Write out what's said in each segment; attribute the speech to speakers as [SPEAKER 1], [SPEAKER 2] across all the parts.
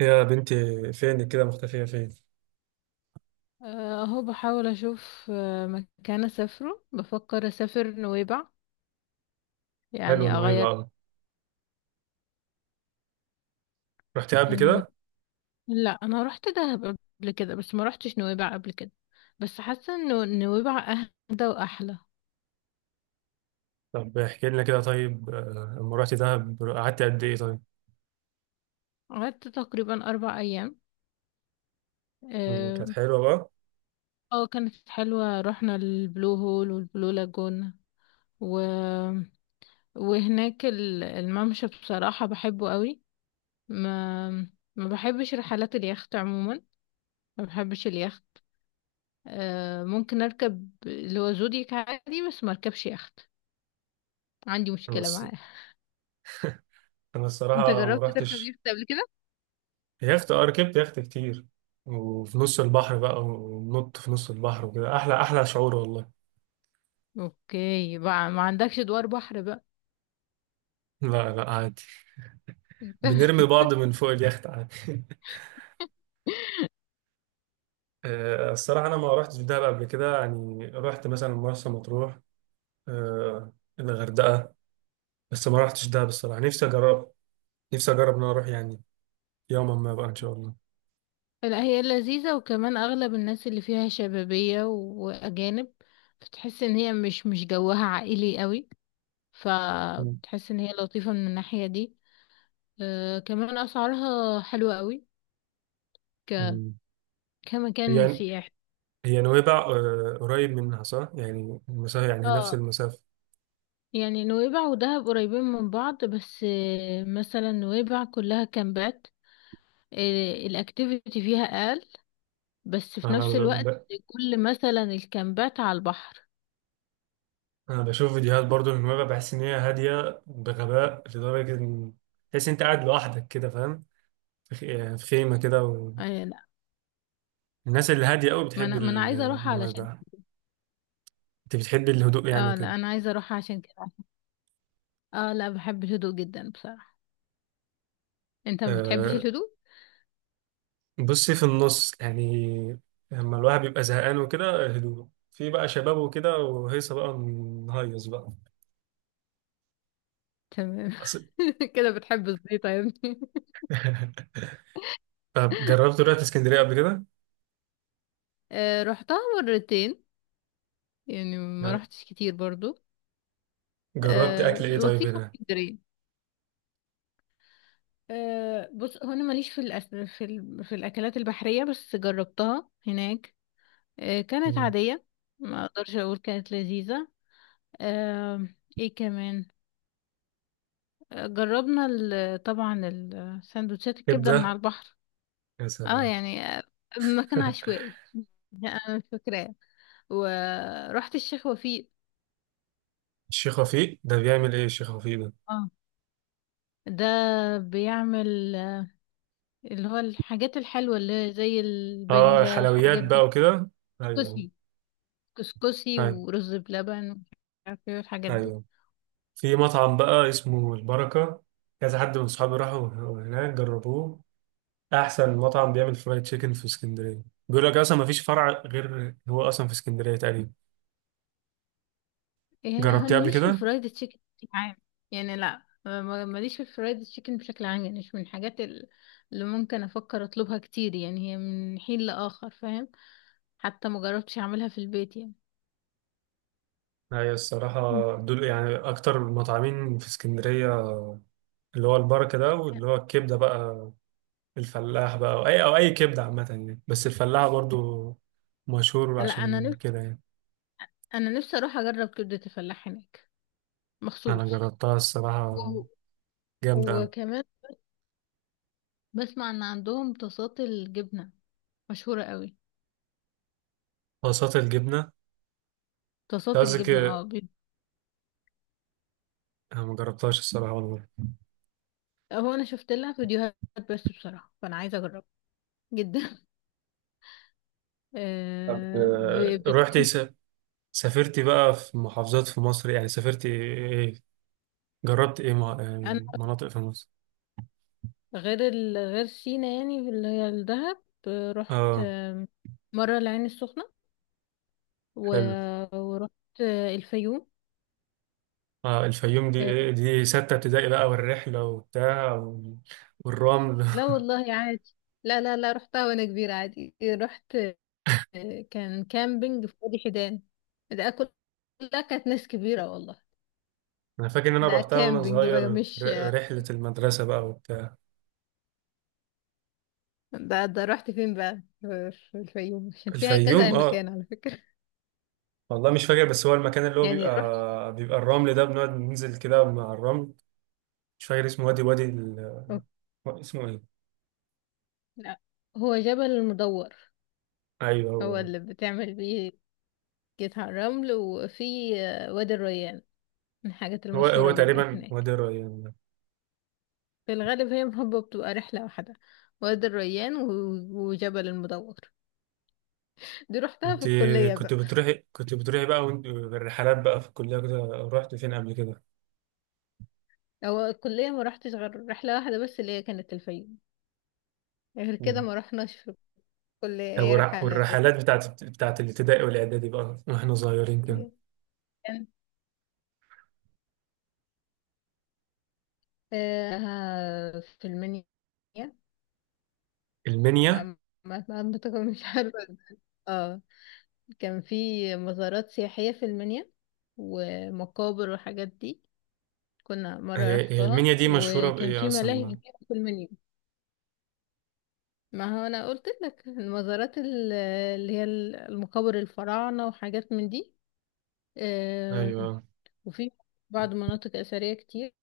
[SPEAKER 1] يا بنتي، فين كده مختفية فين؟
[SPEAKER 2] اهو بحاول اشوف مكان اسافره بفكر اسافر نويبع.
[SPEAKER 1] حلوة
[SPEAKER 2] يعني اغير.
[SPEAKER 1] نويبع أوي. رحتي قبل
[SPEAKER 2] أه،
[SPEAKER 1] كده؟
[SPEAKER 2] لا انا رحت دهب قبل كده، بس ما رحتش نويبع قبل كده. بس حاسه انه نويبع اهدى واحلى.
[SPEAKER 1] طب احكي لنا كده، طيب. لما رحتي دهب قعدتي قد إيه طيب؟
[SPEAKER 2] قعدت تقريبا 4 ايام،
[SPEAKER 1] كانت
[SPEAKER 2] اه.
[SPEAKER 1] حلوة بقى؟
[SPEAKER 2] كانت حلوه، رحنا البلو هول والبلو لاجون و... وهناك الممشى بصراحه بحبه قوي. ما ما بحبش رحلات اليخت عموما، ما بحبش. ممكن اركب اللي هو زودياك عادي، بس ما اركبش يخت. عندي
[SPEAKER 1] أنا
[SPEAKER 2] مشكلة
[SPEAKER 1] الص-
[SPEAKER 2] معاه.
[SPEAKER 1] أنا
[SPEAKER 2] انت
[SPEAKER 1] الصراحة ما
[SPEAKER 2] جربت تركب
[SPEAKER 1] رحتش.
[SPEAKER 2] يخت قبل كده؟
[SPEAKER 1] يخت؟ ركبت يخت كتير، وفي نص البحر بقى ونط في نص البحر وكده. أحلى أحلى شعور والله.
[SPEAKER 2] اوكي بقى، ما عندكش دوار بحر بقى.
[SPEAKER 1] لا، لا، عادي. بنرمي بعض من فوق اليخت عادي. الصراحة أنا ما رحتش دهب قبل كده، يعني رحت مثلا مرسى مطروح، آه، الغردقة. بس ما رحتش ده، بصراحة نفسي أجرب إن أنا أروح يعني. يوما ما بقى إن شاء الله.
[SPEAKER 2] لا هي لذيذة، وكمان اغلب الناس اللي فيها شبابية واجانب. بتحس ان هي مش جوها عائلي قوي،
[SPEAKER 1] مم.
[SPEAKER 2] فبتحس ان هي لطيفة من الناحية دي. كمان اسعارها حلوة قوي. ك...
[SPEAKER 1] مم.
[SPEAKER 2] كمكان
[SPEAKER 1] هي
[SPEAKER 2] سياحي.
[SPEAKER 1] هي نويبع قريب منها، صح؟ يعني المسافة، يعني هي نفس
[SPEAKER 2] اه،
[SPEAKER 1] المسافة.
[SPEAKER 2] يعني نويبع ودهب قريبين من بعض، بس مثلا نويبع كلها كامبات. الاكتيفيتي فيها اقل، بس في
[SPEAKER 1] أنا
[SPEAKER 2] نفس
[SPEAKER 1] ب...
[SPEAKER 2] الوقت
[SPEAKER 1] ب...
[SPEAKER 2] كل مثلا الكامبات على البحر.
[SPEAKER 1] أنا بشوف فيديوهات برضو من نويبع، بحس إن هي هادية بغباء لدرجة إن تحس إن أنت قاعد لوحدك كده، فاهم؟ يعني في خيمة كده.
[SPEAKER 2] آه، لا،
[SPEAKER 1] والناس اللي هادية أوي
[SPEAKER 2] ما
[SPEAKER 1] بتحب
[SPEAKER 2] انا ما انا عايزه اروح علشان.
[SPEAKER 1] نويبع. أنت بتحب الهدوء يعني
[SPEAKER 2] اه
[SPEAKER 1] وكده.
[SPEAKER 2] لا، انا عايزه اروح عشان كده. اه لا، بحب الهدوء جدا بصراحه. انت ما بتحبش
[SPEAKER 1] آه،
[SPEAKER 2] الهدوء؟
[SPEAKER 1] بصي في النص يعني. لما الواحد بيبقى زهقان وكده، هدوء، في بقى شباب وكده وهيصة بقى، نهيص بقى.
[SPEAKER 2] تمام.
[SPEAKER 1] أصل-
[SPEAKER 2] كده بتحب الزيطه يا ابني.
[SPEAKER 1] طب جربت، رحت اسكندرية قبل كده؟
[SPEAKER 2] آه، رحتها مرتين. يعني ما
[SPEAKER 1] لا.
[SPEAKER 2] رحتش كتير برضو.
[SPEAKER 1] جربت أكل
[SPEAKER 2] آه،
[SPEAKER 1] إيه طيب
[SPEAKER 2] لطيفه
[SPEAKER 1] هنا؟
[SPEAKER 2] اسكندريه. أه بص، هو انا ماليش في في الاكلات البحريه، بس جربتها هناك. أه كانت
[SPEAKER 1] مم.
[SPEAKER 2] عاديه. ما اقدرش اقول كانت لذيذه. أه، ايه كمان. أه جربنا طبعا السندوتشات الكبده من على
[SPEAKER 1] كبدة؟
[SPEAKER 2] البحر.
[SPEAKER 1] يا
[SPEAKER 2] اه
[SPEAKER 1] سلام.
[SPEAKER 2] يعني، مكان عشوائي. انا مش فاكراه. ورحت الشيخ وفيق.
[SPEAKER 1] الشيخ وفيق ده بيعمل إيه، الشيخ وفيق ده؟
[SPEAKER 2] اه، ده بيعمل اللي هو الحاجات الحلوه اللي زي البليله،
[SPEAKER 1] حلويات
[SPEAKER 2] الحاجات
[SPEAKER 1] بقى
[SPEAKER 2] دي.
[SPEAKER 1] وكده. أيوه.
[SPEAKER 2] بصي، كسكسي
[SPEAKER 1] أيوه.
[SPEAKER 2] ورز بلبن ومش عارف ايه والحاجات دي.
[SPEAKER 1] أيوه. في مطعم بقى اسمه البركة. كذا حد من صحابي راحوا هناك جربوه. احسن مطعم بيعمل فرايد تشيكن في اسكندريه. بيقول لك اصلا ما فيش فرع غير هو اصلا في اسكندريه تقريبا.
[SPEAKER 2] يعني لا، انا
[SPEAKER 1] جربتيه قبل
[SPEAKER 2] ماليش في
[SPEAKER 1] كده؟
[SPEAKER 2] الفرايد تشيكن بشكل عام. يعني لا، ماليش في الفرايد تشيكن بشكل عام. يعني مش من الحاجات اللي ممكن افكر اطلبها كتير. يعني هي من حين لاخر، فاهم. حتى ما جربتش اعملها في البيت يعني.
[SPEAKER 1] هي الصراحه،
[SPEAKER 2] م.
[SPEAKER 1] دول يعني اكتر المطعمين في اسكندريه. اللي هو البركه ده واللي هو الكبده بقى، الفلاح بقى، او اي كبده عامه يعني، بس الفلاح برضو مشهور
[SPEAKER 2] لا انا
[SPEAKER 1] عشان
[SPEAKER 2] نفسي
[SPEAKER 1] كده يعني.
[SPEAKER 2] انا نفسي اروح اجرب كبدة الفلاح هناك
[SPEAKER 1] انا
[SPEAKER 2] مخصوص.
[SPEAKER 1] جربتها
[SPEAKER 2] و...
[SPEAKER 1] الصراحه، جامده أوي.
[SPEAKER 2] وكمان بسمع ان عندهم طاسات الجبنة مشهورة قوي.
[SPEAKER 1] طاسات الجبنه؟ أنت
[SPEAKER 2] طاسات
[SPEAKER 1] قصدك
[SPEAKER 2] الجبنة
[SPEAKER 1] إيه؟
[SPEAKER 2] اه.
[SPEAKER 1] أنا ما جربتهاش الصراحه والله.
[SPEAKER 2] هو انا شفت لها فيديوهات، بس بصراحه فانا عايزه اجربها جدا.
[SPEAKER 1] طب
[SPEAKER 2] آه،
[SPEAKER 1] رحت،
[SPEAKER 2] بتكون.
[SPEAKER 1] سافرتي بقى في محافظات في مصر، يعني سافرتي ايه إيه، جربت ايه
[SPEAKER 2] انا
[SPEAKER 1] يعني مناطق في مصر.
[SPEAKER 2] غير سينا، يعني اللي هي الدهب. رحت
[SPEAKER 1] اه.
[SPEAKER 2] مره العين السخنه و...
[SPEAKER 1] حلو.
[SPEAKER 2] ورحت الفيوم.
[SPEAKER 1] اه الفيوم دي إيه؟
[SPEAKER 2] آه،
[SPEAKER 1] دي ستة ابتدائي بقى والرحلة وبتاع والرمل.
[SPEAKER 2] لا والله عادي. لا رحتها وانا كبيره عادي، رحت. آه، كان كامبينج في وادي حيدان. ده كل- كلها كانت ناس كبيره والله.
[SPEAKER 1] انا فاكر ان انا
[SPEAKER 2] ده
[SPEAKER 1] رحتها وانا
[SPEAKER 2] كامبينج بقى،
[SPEAKER 1] صغير في
[SPEAKER 2] مش
[SPEAKER 1] رحلة المدرسة بقى وبتاع.
[SPEAKER 2] ده رحت فين بقى، في الفيوم عشان فيها
[SPEAKER 1] الفيوم،
[SPEAKER 2] كذا
[SPEAKER 1] اه.
[SPEAKER 2] مكان على فكرة.
[SPEAKER 1] والله مش فاكر، بس هو المكان اللي هو
[SPEAKER 2] يعني رحت.
[SPEAKER 1] بيبقى الرمل ده بنقعد ننزل كده مع الرمل. مش فاكر اسمه، وادي، وادي
[SPEAKER 2] أوكي.
[SPEAKER 1] اسمه ايه؟
[SPEAKER 2] لا، هو جبل المدور،
[SPEAKER 1] ايوه
[SPEAKER 2] هو
[SPEAKER 1] هو
[SPEAKER 2] اللي بتعمل بيه، جيت على الرمل. وفي وادي الريان، من الحاجات
[SPEAKER 1] هو هو
[SPEAKER 2] المشهورة جدا
[SPEAKER 1] تقريبا
[SPEAKER 2] هناك.
[SPEAKER 1] وادي الريان.
[SPEAKER 2] في الغالب هي محبة بتبقى رحلة واحدة، وادي الريان وجبل المدور. دي رحتها
[SPEAKER 1] انت
[SPEAKER 2] في الكلية
[SPEAKER 1] كنت
[SPEAKER 2] بقى.
[SPEAKER 1] بتروحي كنت بتروحي بقى بالرحلات بقى في الكلية كده. رحت فين قبل كده؟
[SPEAKER 2] هو الكلية ما رحتش غير رحلة واحدة، بس اللي هي كانت الفيوم. غير كده
[SPEAKER 1] مم.
[SPEAKER 2] ما رحناش في الكلية
[SPEAKER 1] طب
[SPEAKER 2] أي
[SPEAKER 1] والرحلات بتاعت الابتدائي والإعدادي بقى واحنا صغيرين كده.
[SPEAKER 2] رحلات. في المنيا. ما
[SPEAKER 1] المنيا.
[SPEAKER 2] منطقة، مش عارفة. اه، كان في مزارات سياحية في المنيا، ومقابر وحاجات دي. كنا مرة
[SPEAKER 1] هي
[SPEAKER 2] رحتها
[SPEAKER 1] المنيا دي مشهورة
[SPEAKER 2] وكان
[SPEAKER 1] بإيه
[SPEAKER 2] في ملاهي
[SPEAKER 1] أصلا؟
[SPEAKER 2] كبيرة في المنيا. ما هو أنا قلت لك المزارات اللي هي المقابر، الفراعنة وحاجات من دي. آه،
[SPEAKER 1] أيوه.
[SPEAKER 2] وفي بعض مناطق أثرية كتير.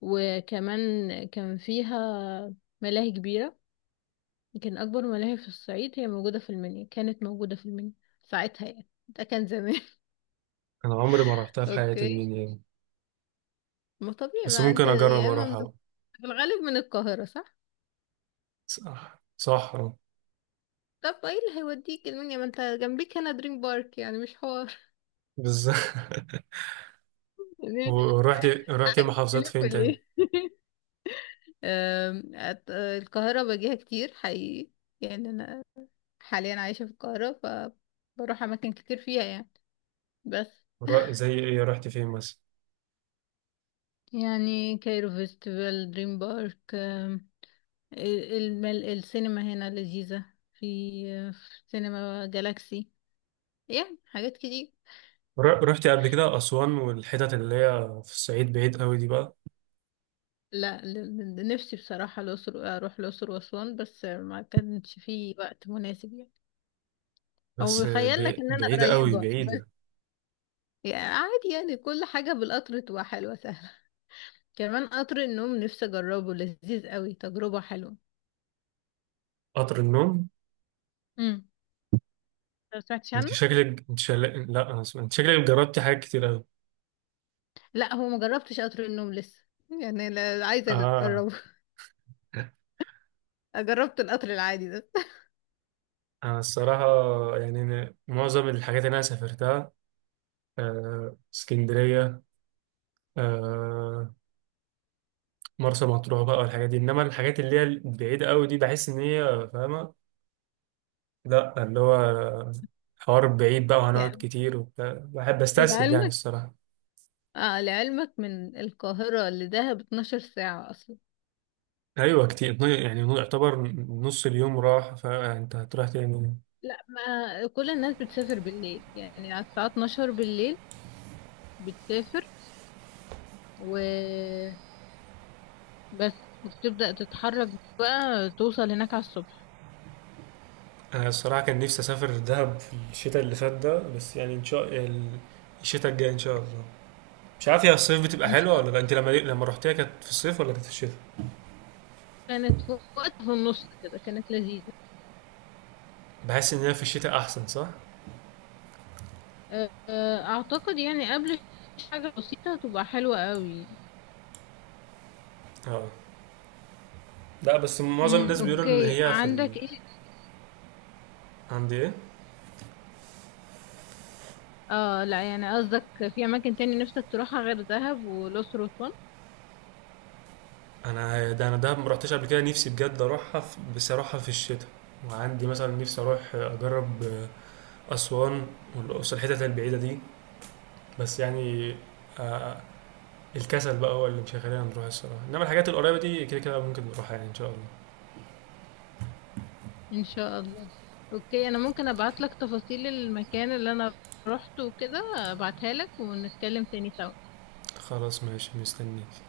[SPEAKER 2] وكمان كان فيها ملاهي كبيرة، يمكن أكبر ملاهي في الصعيد هي موجودة في المنيا، كانت موجودة في المنيا ساعتها. يعني ده كان زمان.
[SPEAKER 1] أنا عمري ما رحتها في حياتي
[SPEAKER 2] اوكي.
[SPEAKER 1] المنيا دي.
[SPEAKER 2] ما طبيعي،
[SPEAKER 1] بس
[SPEAKER 2] ما انت
[SPEAKER 1] ممكن أجرب
[SPEAKER 2] يا اما من،
[SPEAKER 1] أروحها بقى.
[SPEAKER 2] في الغالب من القاهرة صح؟
[SPEAKER 1] صح، صحرا.
[SPEAKER 2] طب ايه اللي هيوديك المنيا، ما انت جنبيك هنا دريم بارك، يعني مش حوار.
[SPEAKER 1] بالظبط.
[SPEAKER 2] يعني
[SPEAKER 1] ورحت
[SPEAKER 2] عايز
[SPEAKER 1] محافظات فين
[SPEAKER 2] تلف
[SPEAKER 1] تاني؟
[SPEAKER 2] ليه؟ القاهرة باجيها كتير حقيقي. يعني أنا حاليا عايشة في القاهرة، فبروح أماكن كتير فيها يعني. بس
[SPEAKER 1] زي إيه، رحت فين مثلا؟
[SPEAKER 2] يعني كايرو فيستيفال، دريم بارك. السينما هنا لذيذة. في في سينما جالاكسي. يعني حاجات كتير.
[SPEAKER 1] رحت قبل كده أسوان والحتت اللي هي في الصعيد بعيد قوي دي بقى؟
[SPEAKER 2] لا، نفسي بصراحة الأقصر، أروح الأقصر وأسوان، بس ما كانش في وقت مناسب يعني. أو
[SPEAKER 1] بس
[SPEAKER 2] بيخيل لك إن أنا
[SPEAKER 1] بعيدة قوي،
[SPEAKER 2] قريبة، بس
[SPEAKER 1] بعيدة.
[SPEAKER 2] يعني عادي. يعني كل حاجة بالقطر تبقى حلوة سهلة. كمان قطر النوم نفسي أجربه، لذيذ قوي تجربة حلوة.
[SPEAKER 1] قطر النوم؟
[SPEAKER 2] امم، ما سمعتش
[SPEAKER 1] انت
[SPEAKER 2] عنه؟
[SPEAKER 1] شكلك، لا أنا اسف، انت شكلك جربتي حاجات كتير قوي.
[SPEAKER 2] لا، هو ما جربتش قطر النوم لسه، يعني لا، عايزة
[SPEAKER 1] اه.
[SPEAKER 2] أجربه. جربت القطر العادي ده.
[SPEAKER 1] انا الصراحة، يعني أنا معظم الحاجات اللي انا سافرتها اسكندرية، آه، مرسى مطروح بقى والحاجات دي. انما الحاجات اللي هي البعيدة قوي دي بحس ان هي فاهمة. لا، اللي هو حوار بعيد بقى وهنقعد
[SPEAKER 2] يعني
[SPEAKER 1] كتير وبتاع. بحب استسهل يعني
[SPEAKER 2] العلم،
[SPEAKER 1] الصراحة.
[SPEAKER 2] آه لعلمك من القاهرة لدهب 12 ساعة أصلا.
[SPEAKER 1] ايوه كتير، يعني يعتبر نص اليوم راح، فانت هتروح تاني.
[SPEAKER 2] لا، ما كل الناس بتسافر بالليل، يعني على الساعة 12 بالليل بتسافر وبس، وبتبدأ تتحرك بقى توصل هناك على الصبح.
[SPEAKER 1] انا الصراحه كان نفسي اسافر دهب في الشتاء اللي فات ده، بس يعني الشتاء الجاي ان شاء الله. مش عارف هي الصيف بتبقى
[SPEAKER 2] إن شاء
[SPEAKER 1] حلوه ولا لا.
[SPEAKER 2] الله.
[SPEAKER 1] انت لما رحتيها كانت في الصيف ولا كانت في الشتاء؟
[SPEAKER 2] كانت في وقت في النص كده، كانت لذيذة.
[SPEAKER 1] بحس ان هي في الشتاء احسن، صح؟
[SPEAKER 2] آه، أعتقد يعني قبل حاجة بسيطة تبقى حلوة قوي.
[SPEAKER 1] اه، لا بس معظم
[SPEAKER 2] مم.
[SPEAKER 1] الناس بيقولوا ان
[SPEAKER 2] أوكي،
[SPEAKER 1] هي في
[SPEAKER 2] عندك إيه؟
[SPEAKER 1] عند ايه؟
[SPEAKER 2] آه لا، يعني قصدك في أماكن تاني نفسك تروحها غير دهب والأقصر وأسوان.
[SPEAKER 1] انا ده، انا دهب ما رحتش قبل كده. نفسي بجد اروحها بس اروحها في الشتاء. وعندي مثلا نفسي اروح اجرب اسوان والاقصر، الحتت البعيده دي. بس يعني آه، الكسل بقى هو اللي مش هيخلينا نروح الصراحة. انما الحاجات القريبة دي كده كده ممكن نروحها يعني ان شاء الله.
[SPEAKER 2] ان شاء الله. اوكي، انا ممكن ابعت لك تفاصيل المكان اللي انا روحته وكده، ابعتها لك ونتكلم تاني سوا.
[SPEAKER 1] خلاص، ماشي، مستنيك.